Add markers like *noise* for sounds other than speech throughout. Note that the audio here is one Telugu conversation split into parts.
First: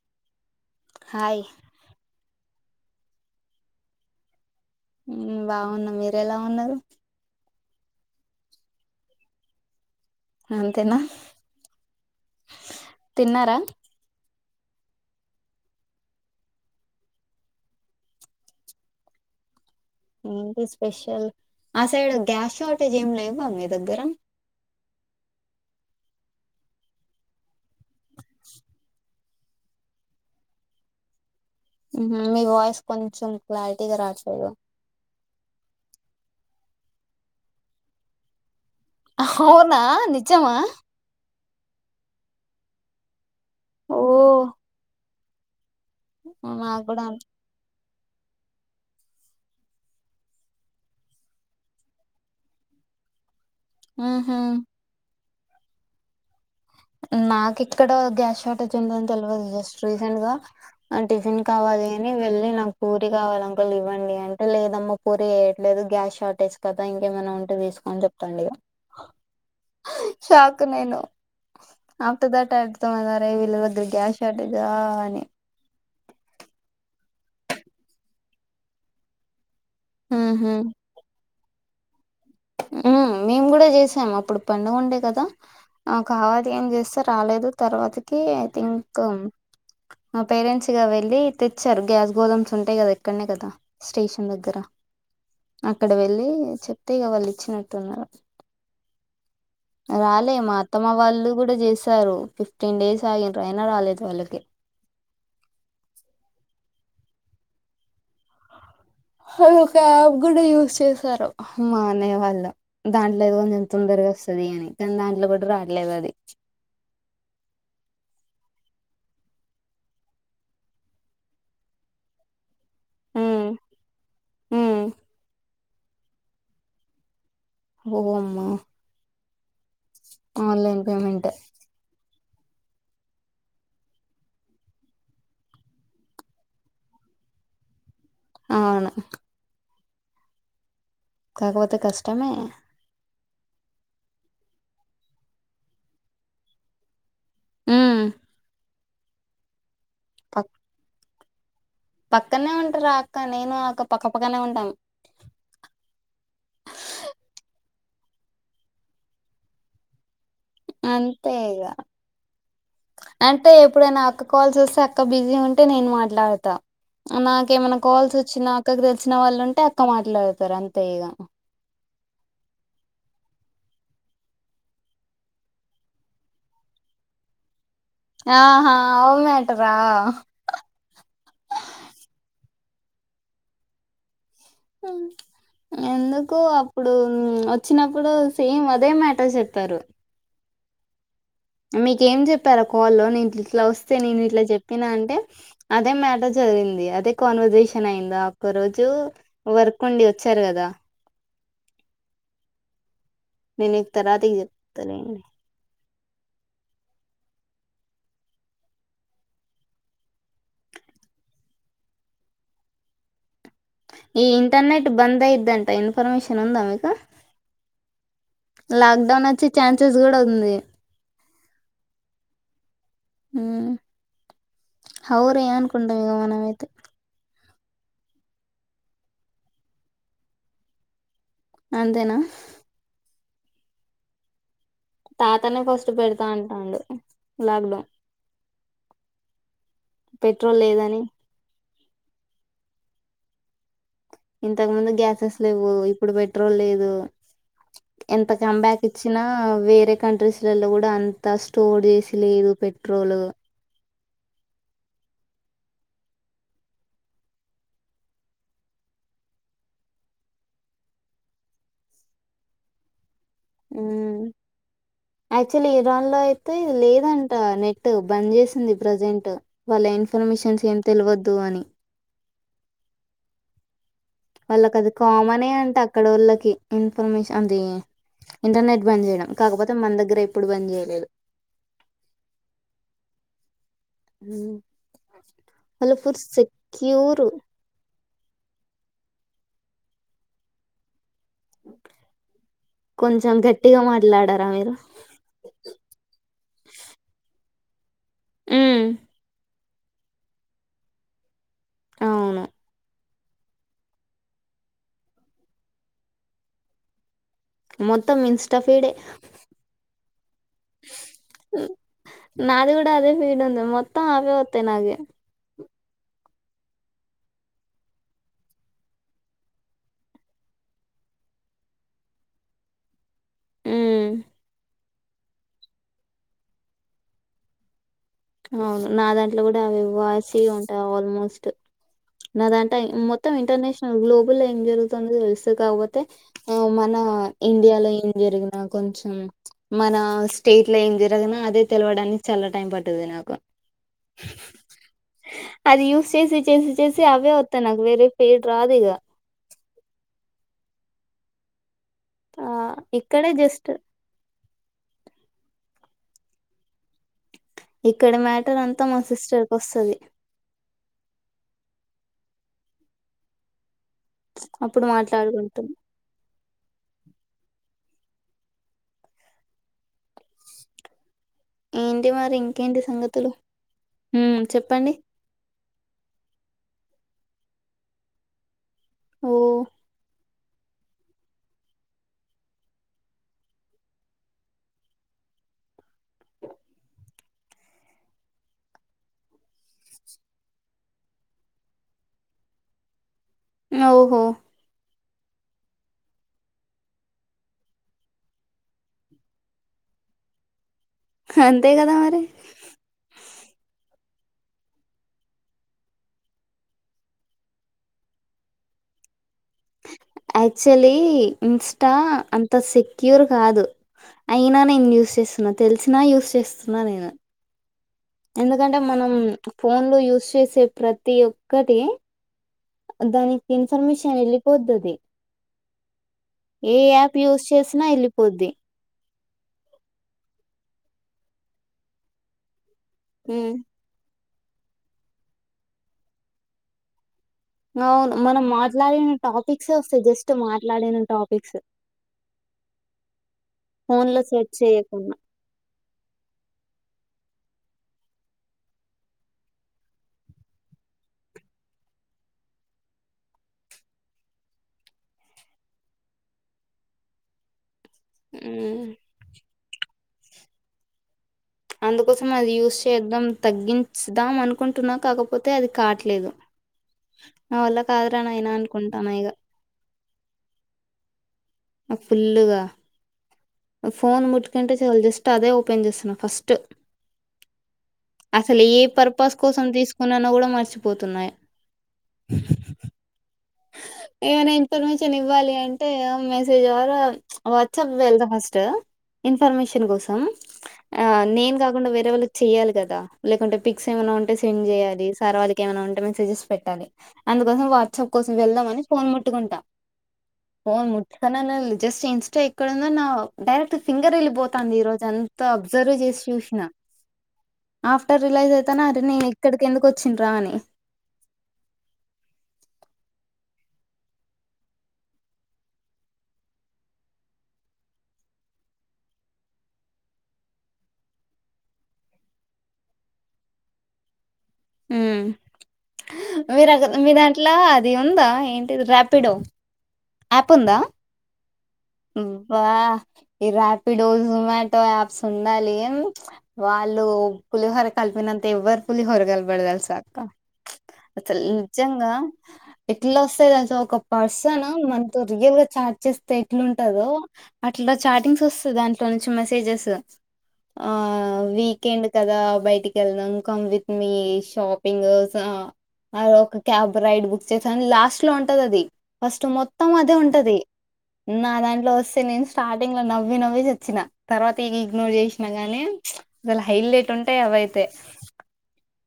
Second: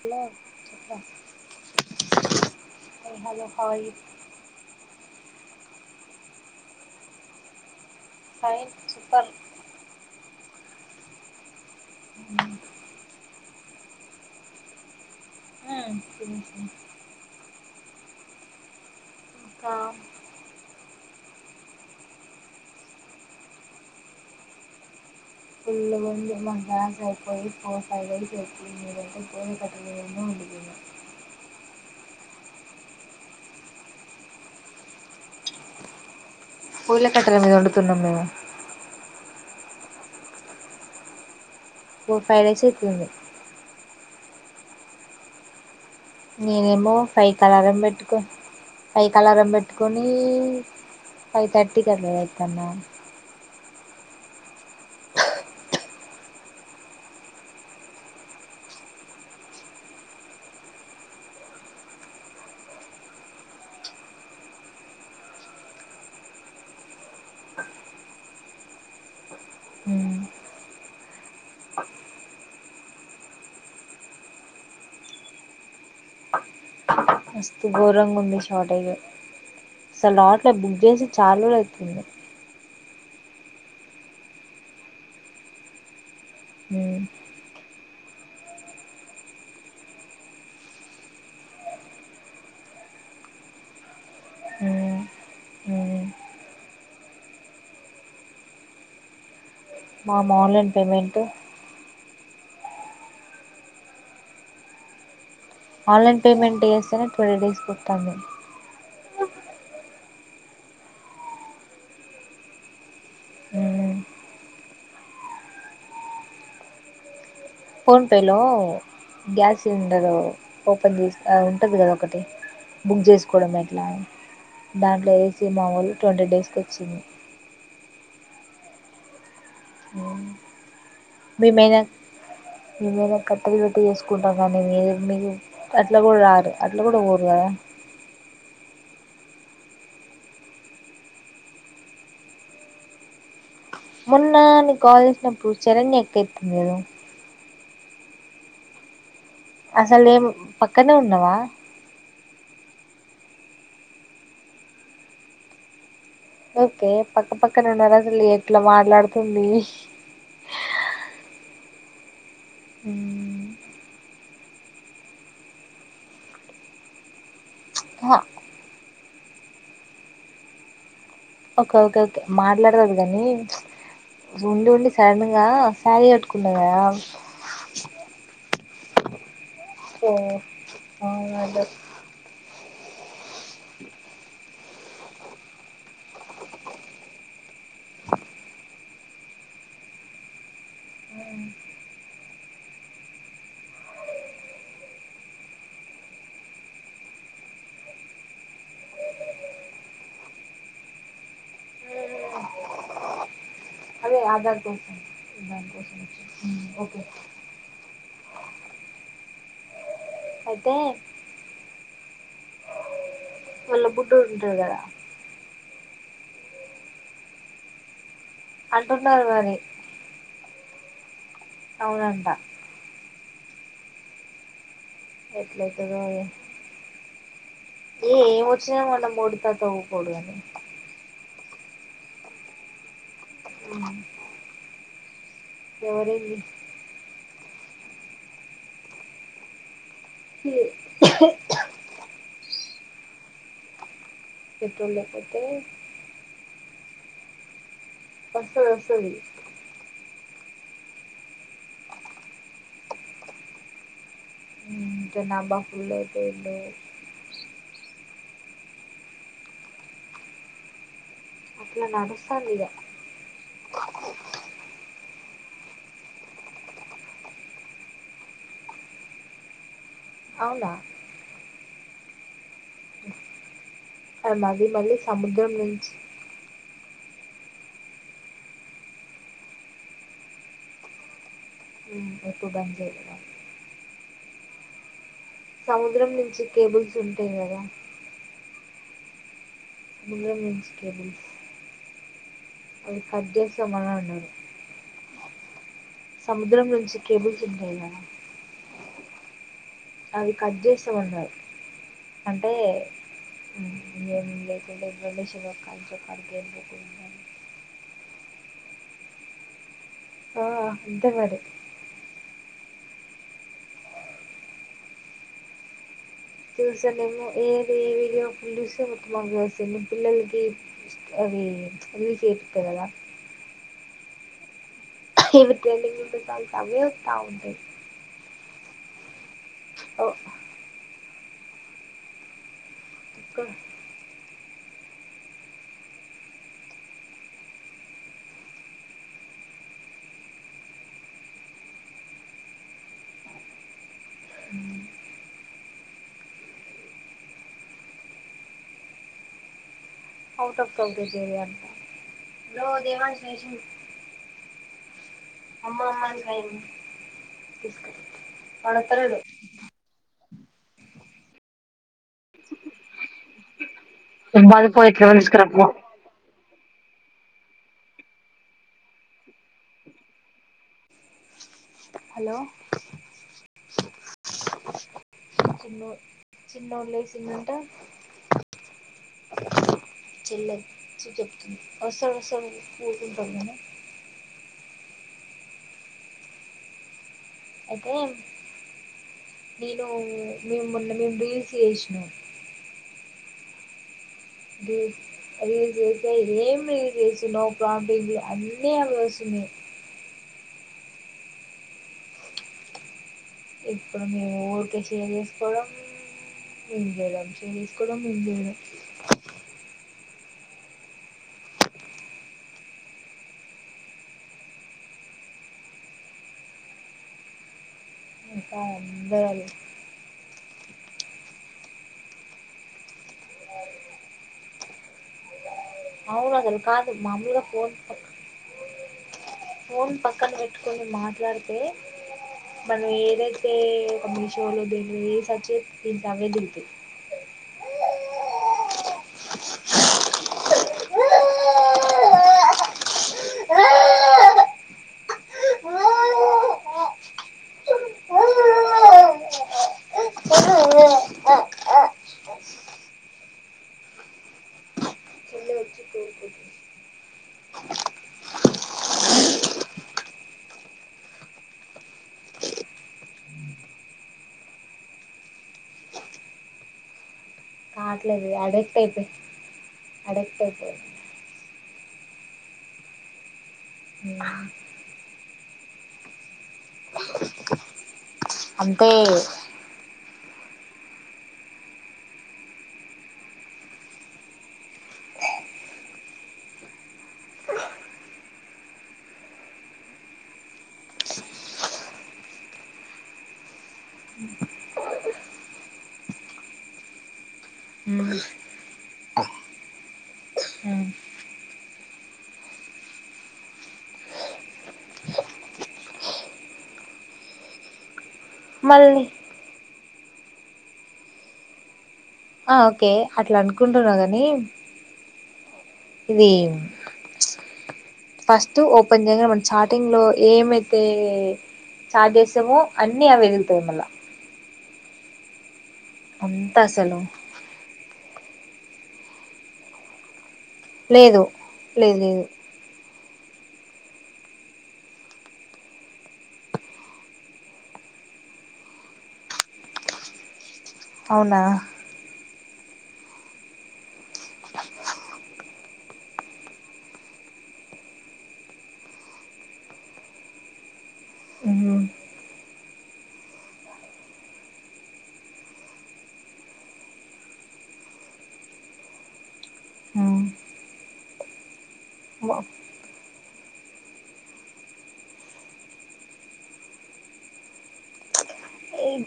హలో హాయ్ హలో హాయి బాగున్న మీరు ఎలా ఉన్నారు ఫైన్ సూపర్ అ అంతేనా అ న్నారా ఆ తినేసినాం కా ఏంటి స్పెషల్ ఆ సైడ్ గ్యాస్ షార్టేజ్ ఏమి లేవా మీ దగ్గర ఫుల్లుగా ఉంది మా గ్యాస్ అయిపోయి ఆ సైడికితు మీ *inaudible* మేము కట్టెల పొయ్యి మీద వండుకున్నాం మీ వాయిస్ కొంచెం క్లారిటీగా రాట్లేదు పొయిల కట్టల మీద వండుతున్నము అవునా నిజమా *inaudible* ఫైవ్ డేసే ఇట్లుంది ఓ నాకు నేనేమో కూడా అన్- సాయికి అలారం పెట్టుకుని ఫైకు అలారం పెట్టుకుని ఫై‌ తర్టీ కట్ల లేస్తున్న ఊహూ నాకు ఇక్కడ గ్యాస్ షార్టేజ్ ఉందిని తెలియదు జస్ట్ రీసెంట్ గా టిఫిన్ కావాలి అని వెళ్ళి నాకు పూరి కావాలి అంకోల్ ఇవ్వండి అంటే లేదమ్మా పూరి వేయట్లేదు గ్యాస్ షార్టేజ్ కదా ఇంకేమైనా ఉంటే వేసుకొని చెప్తాండె షాక్ నేను ఆప్త దాట ఆడతామందారే విల్గ గ్యాష్ ఆడద అని మస్తు ఘోరంగా ఉంది షార్టేజ్ ఉహు సలాడ్లబుజే సి చాలా రోజులు అవుతుంది మేము కూడా చేసాం అప్పుడు పడుగ ఉండే కదా కావాత ఏం చేస్తా రాలేదు తర్వాతకి ఐ థింక్ మా పేరెంట్స్గా వెళ్ళి తెచ్చారు గ్యాస్ గోధామ్స్ ఉంటాయి కదా ఇక్కడనే కదా స్టేషన్ దగ్గర అక్కడ వెళ్ళి చెప్ అంతేగా వాళ్ళు ఇచ్చినట్టున్నారు రాలే మా ఆన్లైన్ అత్తమ్మ పేమెంట్ వాళ్ళు కూడా చేసారు ఫిఫ్టీన్ డేస్ ఆగనరా అయినా రాలేదు వాళ్ళకి ఆన్లైన్ పేమెంట్ చేస్తేనే ట్వల్ డేస్ కొత్త అంది అది ఒక యాప్ కూడా యూజ్ చేసారు మా అన్నయ్య వాళ్ళ దాంట్లోది కొంచెం తొందరగా వస్తుది అని కానీ దాంట్లో కూడా రాలలేదు అది ఫోన్పేలో గ్యాస్ సిలిండరు ఓపెన్ చేసి ఉంటుంది కదా ఒకటి బుక్ చేసుకోవడం ఎట్లా దాంట్లో సినిమా వాోళ ట్వంటీ డేస్కి వచ్చింది అ అమ్మ అన్లైన్ పేమట్ మేమేద కట్టరి పెట్టి చేసుకుంటాం కానీ మీ మీకు అట్లా కూడా రారు అట్లా కూడా పోరు కదా అవును కాకపోతే కష్టమే. మొన్న నీకు కాల్ చేసినప్పుడు శరణ్య అక్క ఎత్తిందిగా ఊ అసలు ఈ పక్కనే ఉం అవా పక్కనే ఉంటార అక్క నేను అక్క పక్కపక్కనే ఉంటాము. ఓకే పక్కపక్కన ఉన్నారు అసలు ఎట్లా మాట్లాడుతుంది. అంతేే ఇగా అంటే ఎప్పుడైనా అక్క కాల్స్ వస్తే అక్క బిజీ ఉంటే నేను మాట్లాడతా నాక్ ఏమన్నా కాల్స్ వచ్చినా అక్క తేలిసి వచ్చిన వాళ్ళు ఉంటే అక్క మాట్లాడతారు అంతే ఇగా ఒకే ఓకే మాట్లాడతది కానీ, ఉండి ఉండి సడన్ గా సారీ కట్టుకున్న కదా. ఆహా అవున ఓ అవును అదే హు ఎందుకు అప్పుడు వచ్చినప్పుడు సేమ్ అది అదే మ్యాటర్ చెప్పారు. మీకు ఏం చెప్ప పెరకాల్లో ఇట్లా వస్తే నేను ఇట్లా చెప్పినా అంటే, అదే మ్యాటర్ జరిగింది. అదే కాన్వర్జేషన్ అయిందా. ఒక్క రోజు వర్క్ ఉండి వచ్చారు కదా. విను అదే ఆధార్ కోసం హు ఓకే అయితే వాళ్ళ ఈ బుడ్డోడు ఉంటాడు కదా ఇంటర్నెట్ బందయిదంట ఇన్ఫర్మేషన్ ఉందా మీకు లాక్ అంటున్నారు డౌన్ వచ్చే మరి ఛాన్సెస్ కూడా ఉంది. అవునంట. ఊ హౌరే అనుకుంటా ఎట్లయితదో ఇగా మనమైతే ఏ ఏం వచ్చిన మన బుడత అయితే ఊకోడుగని అంతేనా ఊ తాతనే ఫస్ట్ పెడతా అంటాండు లాక్ డౌన్ ఇంతకు ముందు పెట్రోల్ గ్యాసెస్ లేకపోతే లేవు. ఇప్పుడు పెట్రోల్ లేదు. ఎంత వస్తది కమ్బ్యాక్ వస్తది ఇచ్చినా వేరే కంట్రీస్ లలో కూడా అంత స్టోరేస్ లేదు. పెట్రోల్ ఉమ్ మా బాప్ గులైపోయిండే అట్ల నడుస్తంది ఇగ ఉమ్, యాక్చువల్లీ ఇరాన్ లో అయితే లేదంట నెట్ బంద్ జెసింది ప్రజెంట్ వాళ్ళ ఇన్ న్ఫర్మిషన్స్ అవునా ఏం తెలవద్దు అని వాళ్ళకి అది మళ్ళీ కామనే సముద్రం అంటే నుంచి అక్కడ వోళ్ళకి ఇన్ఫర్మేషన్ అది ఇంటర్నెట్ బంద్ జేయడం. కాకపోతే మన దగ్గర ఎప్పుడు బంద్ జెయలేదు. ఎప్పుడు బంద్ జేయలే ద హ్ సముద్రం నుంచి కేబుల్స్ ఉంటాయి. గాదా జియో *unintelligible* కేబుల్ కొంచెం గట్టిగా చేస్తామని అన్నారు మాట్లాడారా మీరు ఓే సముద్రం నుంచి *unintelligible* హ్ అది కట్ చేస్తా మాన్నారు. అవును అంటే *unintelligible* మొత్తం ఇన్స్టాఫీడే ఆ అంతే మరి నాది కూడా అదే ఫీడ్ ఉంది. మొత్తం ఆవే వొత్తాయి. నాగే చూసానేమో ఏది ఏ వీడియో ఫుల్ చూస్తే మొత్తం ఆవే వస్తాయి. పిల్లలకి అవి రీల్స్ చేపిత్తం గా దా ఉమ్ ఇవి ట్రెండింగ్ ఉంటె చాలు ఇక అవే వస్తా ఉంటాయి. అవును నాదాన్ ట్లో కూడా అవి *unintelligible* ఉంటాయి ఆల్మో స్ట్ నాదా మొత్తం ఇంటర్నేషనల్ గ్లో ఊళ్ళో ఏం జరుగుతుందో తెలుస్తది. కాకపోతే మన ఇండియాలో ఏం జరిగినా కొంచెం మన స్టేట్ లో ఏం జరిగినా అదే తెలవడానికి చాలా టైం పడతాది నాకు ఉ అది యూస్ చేసి చేసి చ్చేసి అవే వొత్తన్నై నాకు వేరే ఫీడ్ రాదు ఇగా ఆవుట్ ఆఫ్ కంక్లూజన్ నే అంట ఆ ఇక్కడే జస్ట్ అమ్మ అమ్మ అంటాడు ఇక్కడ మ్యాటర్ అంతా మా వత్తలేడు సిస్టర్ కి వోస్తది. అప్పుడు మాట్లాడుకుంటాం *unintelligible* ఏంటి మరి హలో ఇంకేంటి సంగతులు ఉ చెప్పండి చిన్నోడు లేసిండంట ఓ చెళ్ళే వచ్చి చెప్తుంది అసలు అసలు కూర్తుంటాం గని ఓకే నేను మేము మొన్న మీము రీల్స్ చేసినం ఆవు బ రెల్స్ చేస్తే ఏం రిల్స్ చేస్తున్నావు ప్రంది అన్నీ అవె వస్తున్నాయి అంతే కదా మరి ఇప్పుడు మేము ఊరికే చేసుకోవడం మేము చేద్దం ేర్ చేసుకోవడం మేము చేలేం యాక్చువలీ ఇన్స్టా అంత సెక్యూర్ కాదు అయినా నేను యూస్్ చేస్తున్నా తెలిసినా యూస్్ చేస్తున్నా నేను ఇంకా ఎందుకంటే మనం అందరు వాళ్ళ ఫోన్ లో యూజ్ చేసే ప్రతి ఒక్కటి దానికి ఇన్ఫర్మేషన్ వెళ్ళిపోతది అవును అసలు ఏ కాదు యాప్ మామూలుగా యూజ్ ఫోన్ చేసినా పక్- వెళ్ళిపోద్ది ఫోన్ పక్కన పెట్టుకొని మాట్లాడితే మనం ఏదైతే హ్మ్. గమ లో ద ఏసచ్చే ఇజామే ద అవును మనం మాట్లాడిన టాపిక్స్ ఏ వస్తాయి జస్ట్ మాట్లాడిన టాపిక్స్ ఫోన్ లో సెర్చ్ చేయకుండా చెల్లి వచ్చి కోరుకుంటుంది మ్ అందుకోసం అది యూస్ చేద్దాం తగ్గించుద్దాం అనుకుంటున్నా కాకపోతే అది కాట్లేదు నా వల్ల కావట్లేదు కాదరానియినా అనుకుంటాన ఇగ అడపుపోయింది ఫుల్లుగా ఫోన్ ముట్కంటే చాలు జస్ట్ అదే ఓపెన్ చేస్తున్నా ఫస్ట్ అసలు ఏ అంతే పర్పస్ కోసం తీసుకో కొన్నాన్న కూడా మర్చిపోతున్నా ఏమైనా ఇన్ఫర్మేషన్ ఇవ్వాలి అంటే మెసేజ్ ద్వారా వాట్సాప్ వెల్తా ఫస్ట్ ఇన్ఫర్మేషన్ కోసం నేను కాకుండా వేరే వాళ్ళకి చెయాలి కదా లేకుంటే పిక్స్ ఏమైనా ఉంటే సెండ్ చేయాలి సార్ వాళ్ళకి ఏమైనా ఉంటే మెసేజెస్ పెట్టాలి అందుకోసం వాట్సాప్ ఉమ్, కోసం వెళ్దాంని ఫోన్ ముట్టుకుంటా ఉమ్. ఫోన్ ముట్కున్నా జస్ట్ ఇన్స్టా ఎక్కడందో నా డైరెక్ట్ ఫింగర్ వెళ్ళిపోతంది ఈ రోజు అంతా అబ్జర్వ్ చేసి చూసిన ఆ రిలైజ్వుతానా అరే మళ్ళీ నేను ఇక్కడికి ఎందు వచ్చ చ్చినరా అని ఆ ఓకే అట్లా అనుకుంటున్నావు గాని ఇది ఫస్ట్ ఓపెన్ చేయగానే మన చార్టింగ్ లో ఏమైతే చార్ట్ చేసామో అన్ని అవేగుతాయి మళ్ళా హు అంతా మీరు అసలు మీ దాంట్లో అది ఉందా ఏంటిది రాపిడో ఆయాప్ ఉందా లేదు లేదు లేదు వా ఈ ర్యాపిడో జొమాటో యాప్స్ ఉండాలి వాళ్ళు పులిహోర కలిపినంత ఎవ్వరు పులిహోర కలపరు తెలుసా అక్క అవునా అసలు నిజంగా ఎట్లా వస్తది అసొ ఒక పర్సన్ మనతో రియల్ గా చాట్ చేస్తే ఎట్లుంటాదో అట్లా చాటింగ్స్ వస్తది దాంట్లో నుంచి మెసేజెస్ ఆ ఉహు వీకెండ్ కదా బయటికి వెలదాం ఇంకా విత్ మీ షాపింగ్ ఒక క్యాబ్ రైడ్ బుక్ చేసాని లాస్ట్ లో ఉంటాది అది ఫస్ట్ మొత్తం అదే ఉ ఉంటది నా దాంట్లో వస్తే నేను స్టార్టింగ్ లో నవ్వి నవ్వి చచ్చినా తర్వాత ఇ ఇగ్నోర్ చేసినా గాని అసలు హైలెట్ ఉంటాయి అవైతే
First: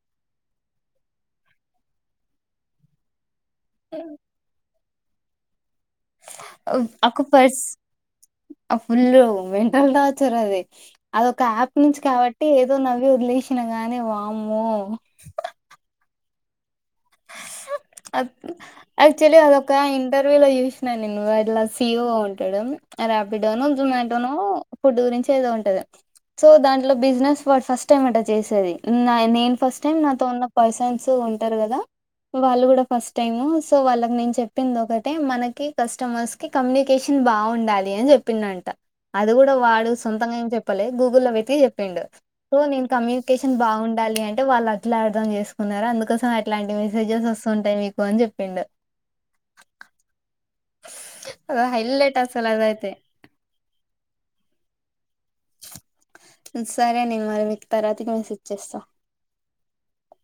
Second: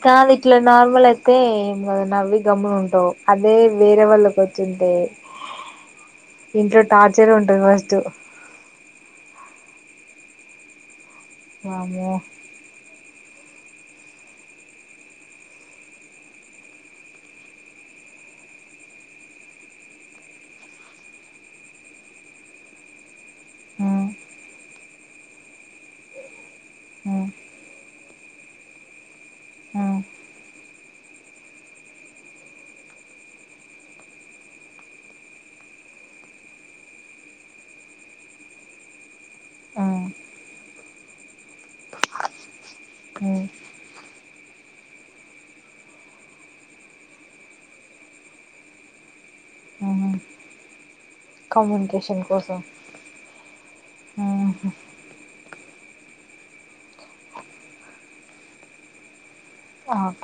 కాదు ఇట్లా నార్మల్ అయితే ఏం కదా నవ్వి గమ్మున ఉంటావు అదే వేరే వాళ్ళకి వచ్చింది అంటే ఇంట్లో ఒక టార్చర్ పర్స్ ఉంటాది ఫస్టు ఆ! ఫుల్లు మెంటల్ టార్చర్ అదే అదొ యాప్ నుంచి వామ్మో కాబట్టి ఏదో నవ్ రిలేషన్ గాని వామ్మో యాక్చువలీ అదొక ఇంటర్వ్యూ లో చూసినా నేను అట్లా సి ఇ ఓ ఉంటాడు రాపిడానో ఉ జొమోట ఉ నో ఫుడ్ గురించి ఏదో ఉంటది సో దాంట్లో బిజినెస్ ఉ ఫస్ట్ టైమ్ అట చేసేది నేను ఫస్ట్ టైం నాతో ఉన్న పర్సన్స్ ఉంటారు కదా వాళ్ళు కూడా ఫస్ట్ టైము సో వాళ్ళకి నేను చెప్పింది ఒకటే మనకి కస్టమర్స్ కి కమ్యూనికేషన్ బాగుండాలి అని చెప్పిందంట అది కూడా ఉ వాడు సొంతంగా ఏం చెప్ చెప్పలే గూగుల్లో వెతికి చెప్పిండు సో నేను ఉ కమ్యూనికేషన్ బాగుండాలి అంటే వాళ్ళ ఇట్లా అర్థం చేసుకున్నారు అందుకోసం అట్లాంటివి రిజల్ట్వస్తంటాయి మీకు అని చెప్పిండు హా హా అద హైలైట్ అస్సలు కోసం అదైతే ఉహు సరే నేను మరి మీకు తర్వాతికి మెసేజ్ చేస్తా ఆ ఓకే